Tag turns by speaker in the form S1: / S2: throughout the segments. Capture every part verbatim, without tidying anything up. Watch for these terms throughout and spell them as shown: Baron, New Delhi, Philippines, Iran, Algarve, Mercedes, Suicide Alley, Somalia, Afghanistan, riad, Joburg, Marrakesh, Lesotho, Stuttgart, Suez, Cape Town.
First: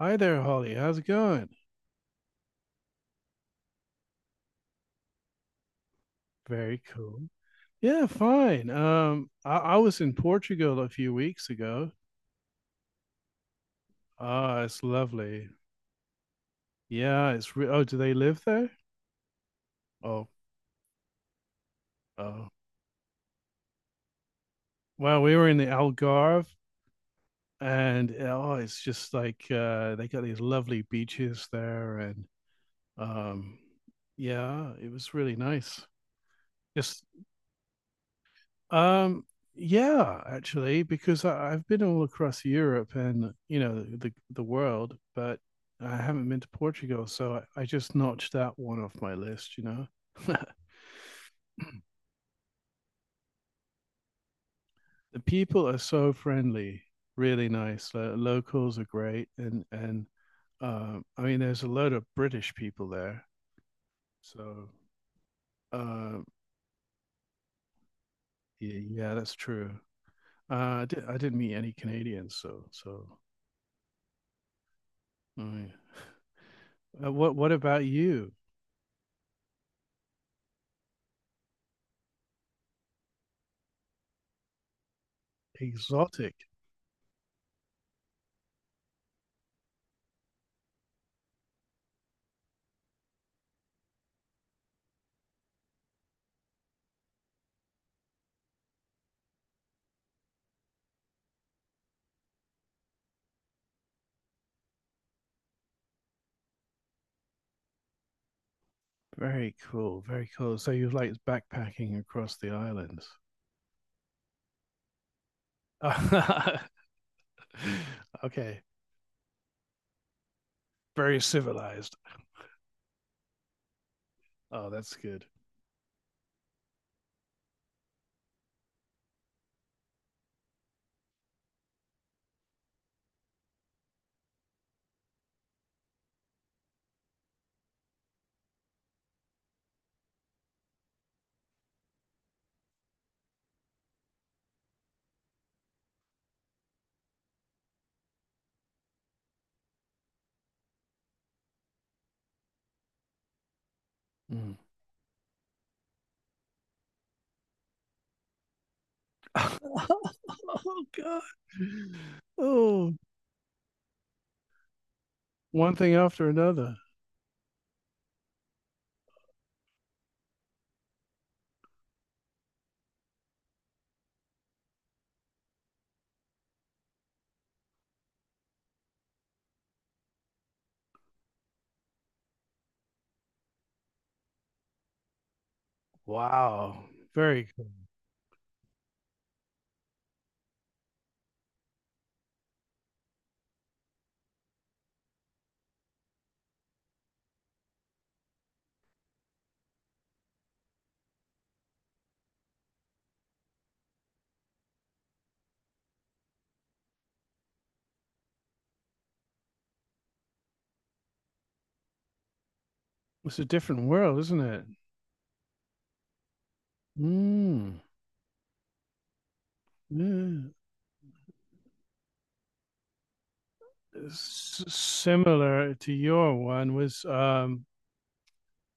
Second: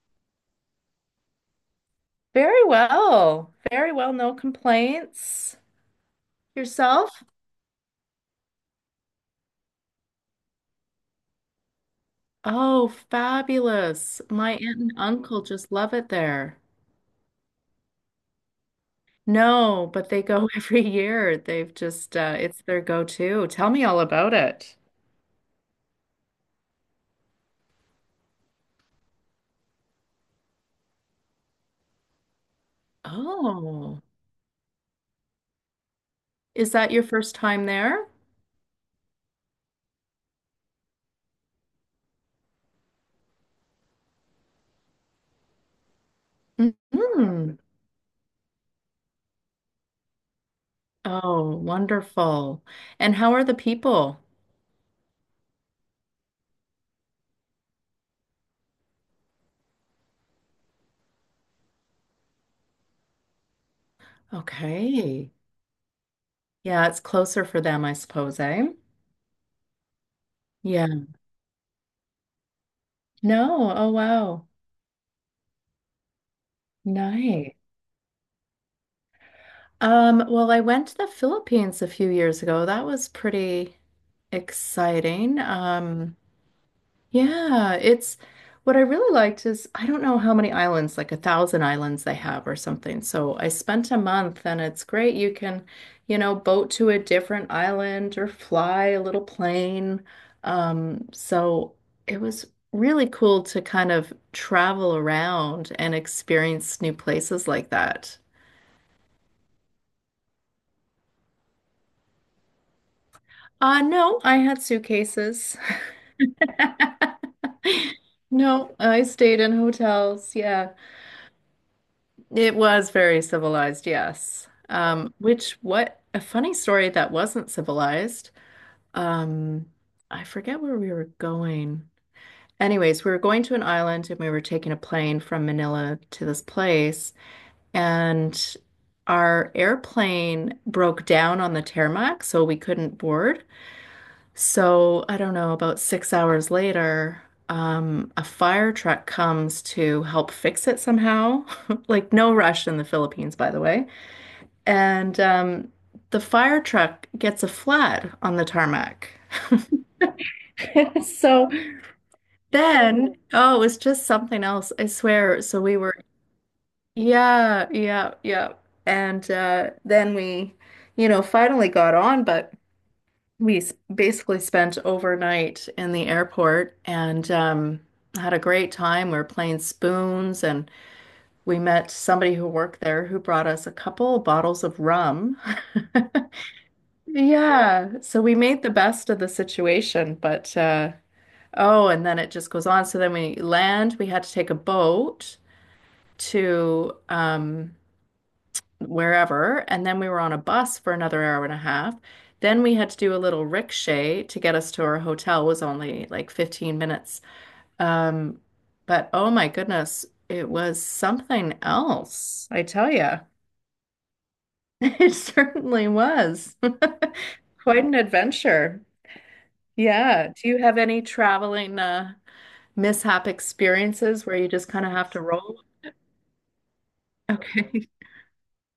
S1: Hi there, Holly. How's it going?
S2: Very well. Very well. No complaints.
S1: Very
S2: Yourself?
S1: cool. Yeah, fine. Um, I, I was in Portugal a few weeks ago.
S2: Oh, fabulous. My
S1: Ah,
S2: aunt
S1: it's
S2: and uncle
S1: lovely.
S2: just love it there.
S1: Yeah, it's re- oh, do they live there?
S2: No, but they
S1: Oh,
S2: go every year. They've just, uh,
S1: oh.
S2: it's their go-to. Tell me all about it.
S1: Well, we were in the Algarve, and oh, it's just like uh, they got these lovely beaches there, and um,
S2: Oh,
S1: yeah, it was really nice.
S2: is that
S1: Just
S2: your first time there?
S1: Um, yeah, actually, because I, I've been all across Europe and you know the the world, but I haven't been to Portugal, so
S2: Hmm.
S1: I, I just notched that one off my list. You know, the
S2: Oh, wonderful. And how are the people?
S1: people are so friendly, really nice. Lo- locals are great, and and um, I mean, there's a load of British people there, so
S2: Okay.
S1: uh,
S2: Yeah, it's closer for them, I suppose, eh?
S1: yeah, yeah, that's true. Uh, I,
S2: Yeah.
S1: did, I didn't meet any Canadians, so so.
S2: No. Oh, wow.
S1: I mean, uh, what what
S2: Nice.
S1: about you?
S2: Um, well, I went to the Philippines a few years ago. That was pretty exciting. Um,
S1: Exotic.
S2: yeah, it's what I really liked is I don't know how many islands, like a thousand islands they have or something. So I spent a month and it's great. You can, you know, boat to a different island or fly a little plane. Um, so it was really cool to kind of travel around and experience new places like that.
S1: Very cool. Very cool. So you like backpacking across the islands.
S2: Uh, no, I had suitcases.
S1: Okay.
S2: No, I stayed in hotels. Yeah.
S1: Very civilized.
S2: It was very civilized, yes.
S1: Oh, that's
S2: Um,
S1: good.
S2: which what a funny story that wasn't civilized. Um, I forget where we were going. Anyways, we were going to an island and we were taking a plane from Manila to this place, and our airplane broke down on the tarmac, so we couldn't board. So, I don't know, about six hours later, um, a fire truck comes to help fix it somehow. Like, no rush in the Philippines, by the way.
S1: Mm.
S2: And um, the fire truck gets a flat on the tarmac.
S1: Oh, God.
S2: So
S1: Oh,
S2: then, oh, it was just something else, I swear. So
S1: one
S2: we
S1: thing
S2: were,
S1: after another.
S2: yeah, yeah, yeah. And uh, then we, you know, finally got on, but we s- basically spent overnight in the airport and um, had a great time. We were playing spoons, and we met somebody who worked there who brought us a couple bottles of rum.
S1: Wow. Very cool.
S2: Yeah, so we made the best of the situation, but uh, oh, and then it just goes on. So then we land, we had to take a boat to um, wherever. And then we were on a bus for another hour and a half. Then we had to do a little rickshaw to get us to our hotel. It was only like fifteen minutes. Um, but oh my goodness, it was something else, I tell you.
S1: It's a different world, isn't it?
S2: It certainly was.
S1: Mm.
S2: Quite an adventure. Yeah. Do
S1: Yeah.
S2: you have any traveling uh, mishap experiences where you
S1: S-
S2: just kind of have to roll?
S1: similar to your one was um
S2: Okay.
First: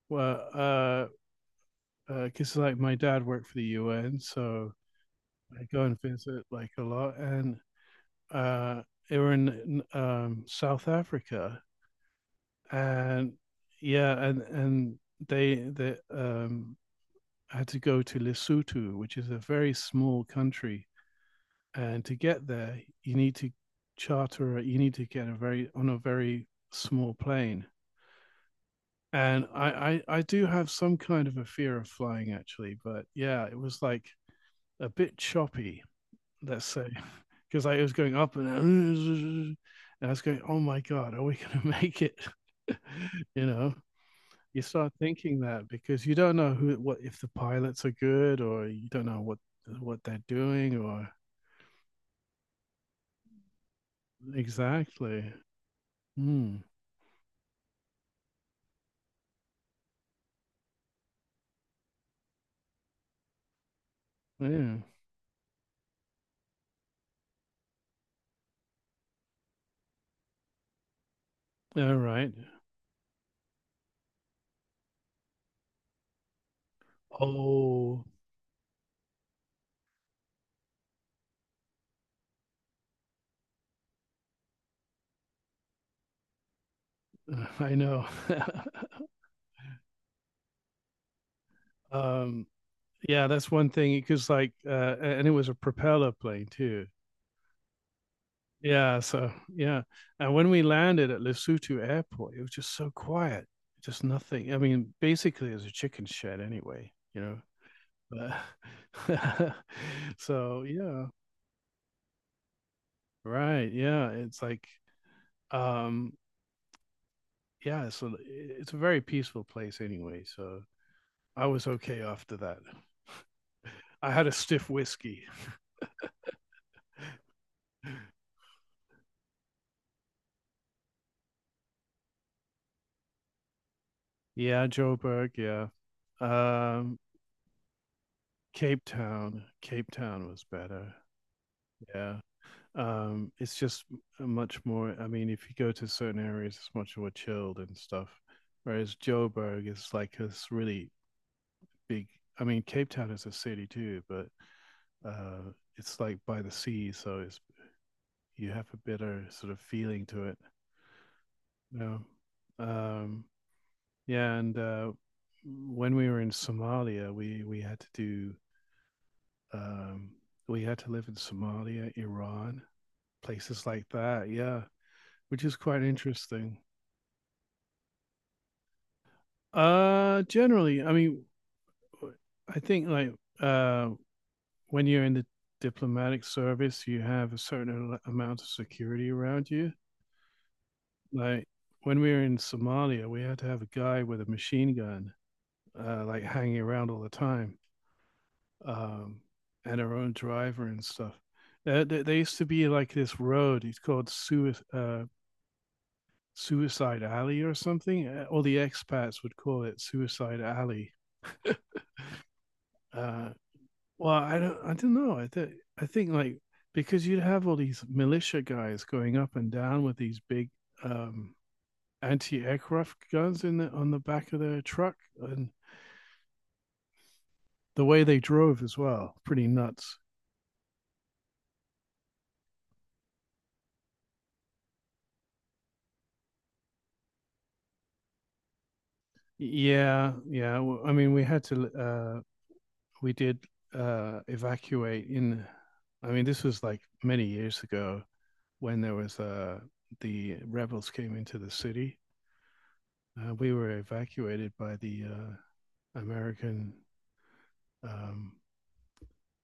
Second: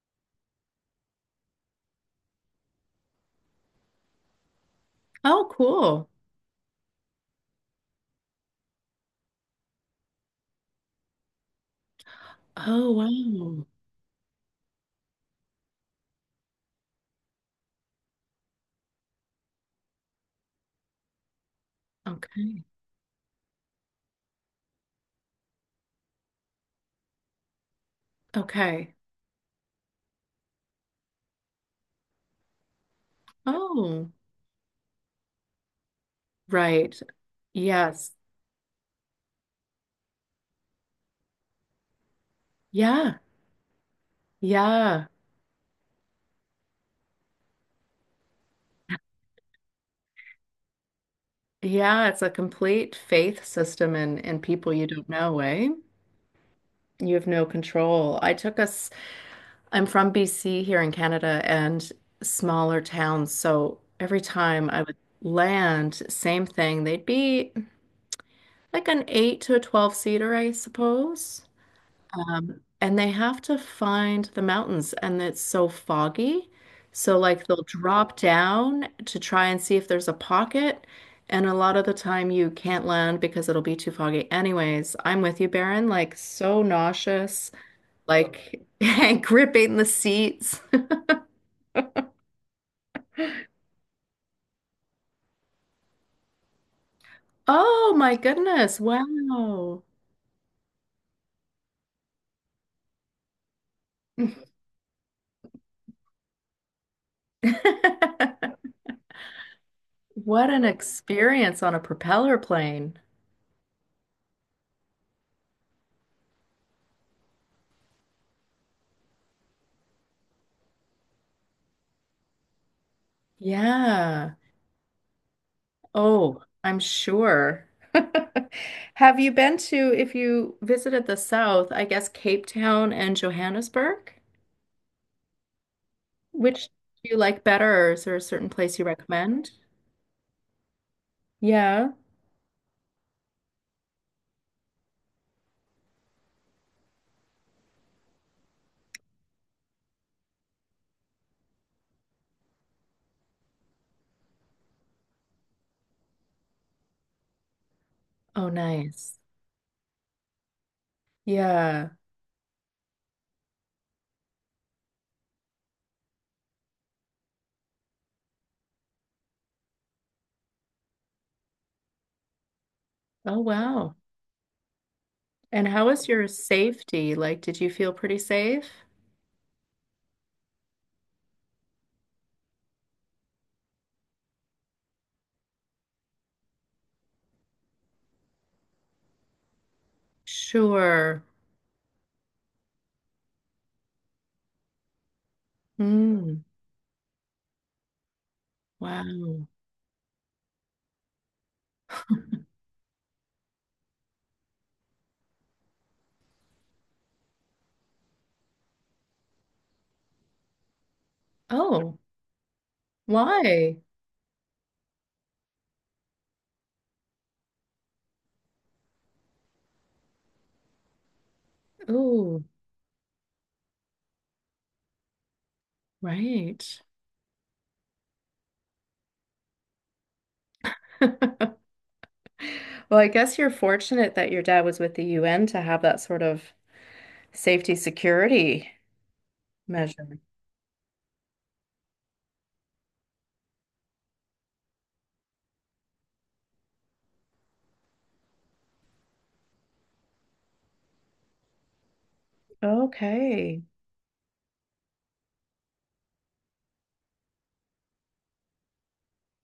S1: well uh because uh, like my dad worked for the U N, so
S2: Oh,
S1: I go and
S2: cool.
S1: visit like a lot, and uh, they were in um, South Africa,
S2: Oh,
S1: and
S2: wow.
S1: yeah, and and they they um, had to go to Lesotho, which is a very small country, and to get
S2: Okay.
S1: there, you need to charter, you need to get a very on a very small plane.
S2: Okay.
S1: And I, I, I do have some kind of a fear of flying actually, but yeah, it was like
S2: Oh,
S1: a bit choppy let's say,
S2: right.
S1: because I was
S2: Yes.
S1: going up and, and I was going, oh my God, are we going to make it?
S2: Yeah.
S1: you know, you start
S2: Yeah.
S1: thinking that because you don't know who, what, if the pilots are good or you don't know what, what they're doing or,
S2: Yeah. It's a complete faith system and and people you don't
S1: exactly.
S2: know, eh?
S1: Hmm.
S2: You have no control. I took us, I'm from B C here in Canada and smaller towns. So every time
S1: Yeah.
S2: I would land, same thing. They'd be like an eight to a twelve seater, I suppose.
S1: All right.
S2: And they have to find the mountains, and it's so foggy. So, like, they'll
S1: Oh,
S2: drop down to try and see if there's a pocket. And a lot of the time, you can't land because it'll be too foggy. Anyways, I'm with you, Baron. Like, so nauseous,
S1: I know.
S2: like, and gripping the seats.
S1: um, yeah, that's one thing because like, uh, and it was a propeller plane too.
S2: Oh my goodness.
S1: Yeah, so yeah.
S2: Wow.
S1: And when we landed at Lesotho Airport, it was just so quiet, just nothing. I mean, basically, it was a chicken shed anyway, you know. But
S2: What
S1: so
S2: an
S1: yeah,
S2: experience on a propeller plane.
S1: right, yeah. It's like, um, yeah. So it's a very peaceful place anyway. So I was okay after that. I had a
S2: Yeah.
S1: stiff whiskey.
S2: Oh, I'm sure. Have you been to, if you visited the South, I guess Cape Town and Johannesburg?
S1: Yeah, Joe Joburg. Yeah.
S2: Which
S1: Um,
S2: do you like better, or is there a certain place
S1: Cape
S2: you
S1: Town.
S2: recommend?
S1: Cape Town was better.
S2: Yeah.
S1: Yeah. Um, it's just much more. I mean, if you go to certain areas, it's much more chilled and stuff. Whereas Joburg is like this really big. I mean, Cape Town is a city too, but uh, it's like by the sea, so it's
S2: Oh,
S1: you have a
S2: nice.
S1: better sort of feeling to it. You
S2: Yeah.
S1: know? um, yeah, and uh, when we were in Somalia, we we had to do um, we had to live in Somalia, Iran,
S2: Oh,
S1: places like
S2: wow.
S1: that. Yeah, which is
S2: And
S1: quite
S2: how was your
S1: interesting.
S2: safety? Like, did you feel pretty safe?
S1: Uh, generally, I mean, I think like uh, when you're in the diplomatic service, you have a certain amount of security around you.
S2: Sure.
S1: Like when we were in Somalia, we had to have a guy with a machine gun, uh, like
S2: Mm,
S1: hanging around all the time, um,
S2: wow.
S1: and our own driver and stuff. Uh, there, there used to be like this road. It's called Suez, uh, Suicide Alley or something. Uh, All the expats would call it Suicide Alley.
S2: Oh,
S1: uh,
S2: why?
S1: well, I don't, I don't know. I think, I think like because you'd have all these militia guys going up and down with these big um,
S2: Oh,
S1: anti-aircraft guns in the, on the back of their truck, and
S2: right.
S1: the way they drove as well, pretty nuts.
S2: Well, I guess you're fortunate that your dad was with the U N to have that sort of safety security
S1: Yeah,
S2: measure.
S1: yeah. Well, I mean, we had to, uh, we did uh, evacuate in. I mean, this was like many years ago when there was uh, the rebels came into the city. Uh, we
S2: Okay.
S1: were evacuated by the uh, American. Um,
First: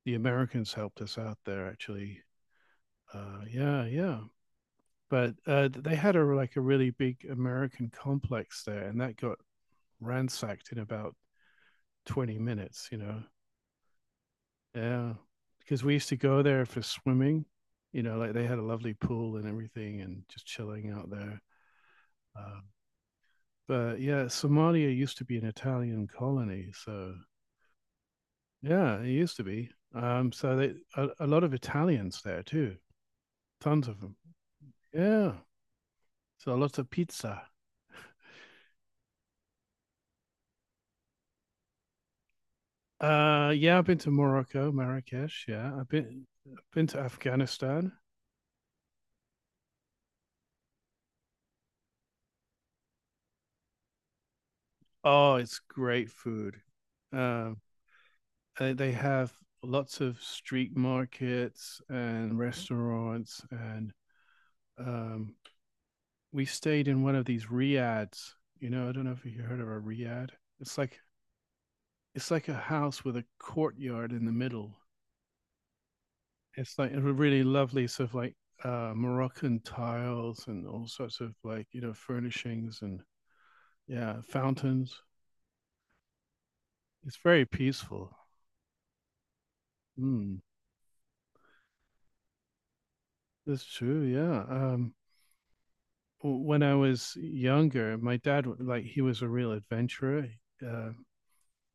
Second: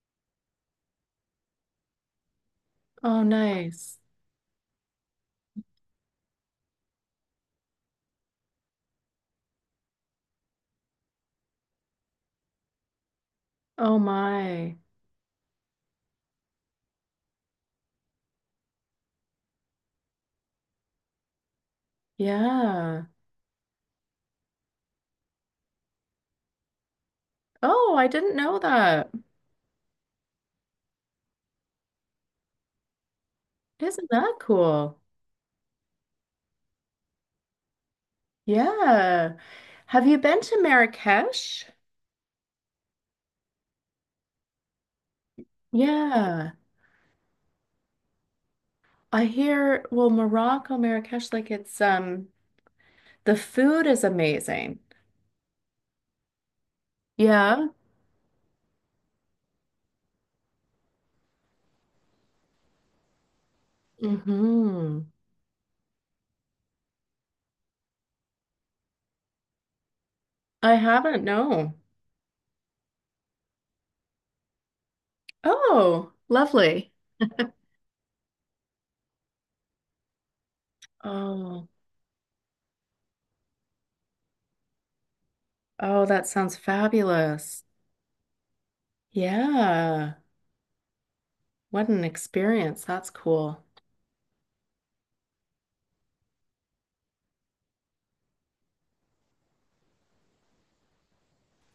S1: the Americans helped us out there, actually.
S2: Oh,
S1: Uh, yeah,
S2: nice.
S1: yeah. But uh, they had a like a really big American complex there, and that got ransacked in about twenty minutes. You know,
S2: Oh my.
S1: yeah, because we used to go there for swimming. You know, like they had a lovely pool and everything, and just chilling out there. Uh,
S2: Yeah.
S1: But yeah, Somalia used to be an Italian colony, so
S2: Oh, I didn't know
S1: yeah, it
S2: that.
S1: used to be. Um, so they a, a lot of Italians there too, tons of
S2: Isn't
S1: them.
S2: that cool?
S1: Yeah, so lots of pizza.
S2: Yeah. Have you been to Marrakesh?
S1: Uh, yeah, I've been to Morocco, Marrakesh. Yeah, I've been
S2: Yeah.
S1: I've been to Afghanistan.
S2: I hear, well, Morocco, Marrakesh, like it's um the food is amazing.
S1: Oh, it's great food. Um,
S2: Yeah.
S1: uh, they have lots of street markets and restaurants and
S2: Mm-hmm.
S1: um, we stayed in one of these riads. You know, I don't know if you heard of a riad.
S2: I
S1: It's like
S2: haven't, no.
S1: it's like a house with a courtyard in the middle.
S2: Oh,
S1: It's like
S2: lovely.
S1: a really lovely sort of like uh, Moroccan tiles and all sorts of like
S2: Oh,
S1: you know furnishings and yeah fountains.
S2: oh, that sounds
S1: It's very
S2: fabulous.
S1: peaceful.
S2: Yeah.
S1: Mm,
S2: What an experience. That's cool.
S1: that's true. Yeah. Um, when I was younger, my dad like he was a real adventurer. Uh,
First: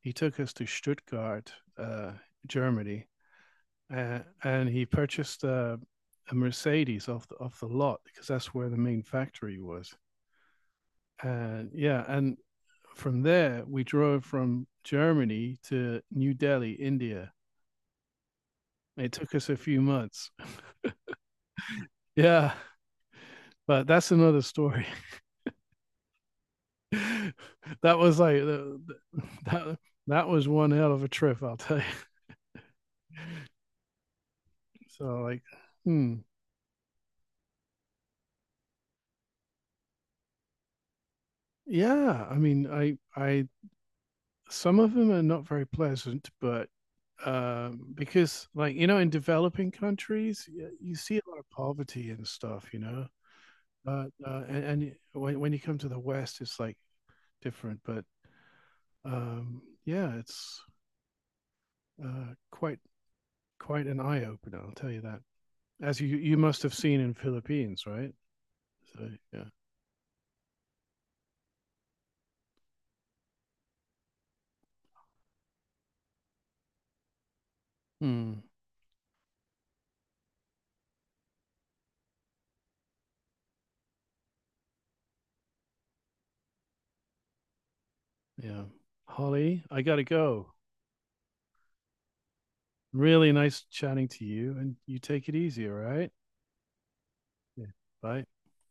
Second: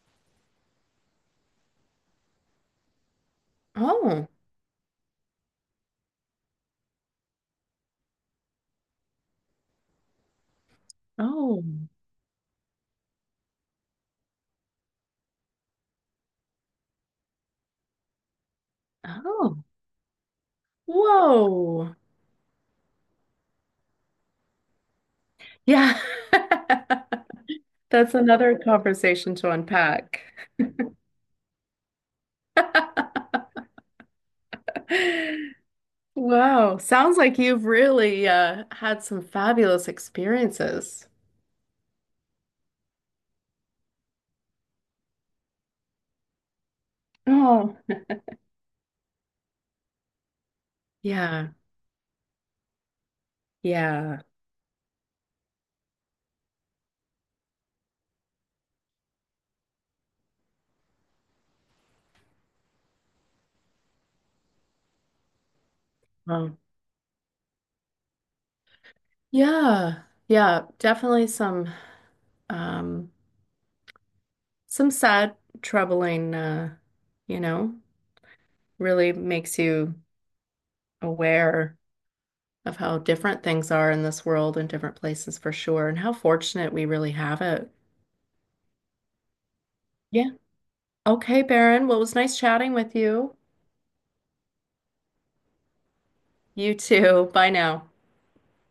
S1: he took us to Stuttgart, uh, Germany, uh,
S2: Oh,
S1: and he purchased uh, a Mercedes off the, off the lot because that's where the main factory was.
S2: oh,
S1: And yeah, and from there we drove from Germany to New Delhi, India. It took us a
S2: oh.
S1: few months.
S2: Whoa.
S1: Yeah, but that's another story.
S2: Yeah.
S1: That
S2: That's
S1: was like,
S2: another conversation to
S1: that
S2: unpack.
S1: that was one hell of a trip, I'll tell you. So like, hmm,
S2: Wow. Sounds like you've really uh, had some fabulous experiences.
S1: yeah. I mean, I I some of them are not very pleasant, but
S2: Oh,
S1: um, because, like, you know, in developing countries, y- you see a lot of
S2: yeah.
S1: poverty and stuff, you know. But
S2: Yeah.
S1: uh, and, and y- when when you come to the West, it's like different. But um, yeah, it's uh, quite quite an eye opener, I'll tell you that. As you you
S2: Um,
S1: must have seen in Philippines, right? So yeah,
S2: yeah. Yeah. Definitely some um some sad, troubling, uh, you know,
S1: hmm,
S2: really makes you aware of how different things are in this world and different places for sure, and how fortunate we really have it.
S1: yeah. Holly, I gotta
S2: Yeah.
S1: go.
S2: Okay, Baron. Well, it was nice chatting with
S1: Really
S2: you.
S1: nice chatting to you, and you take it easy, all right?
S2: You too. Bye
S1: Yeah.
S2: now.
S1: Bye.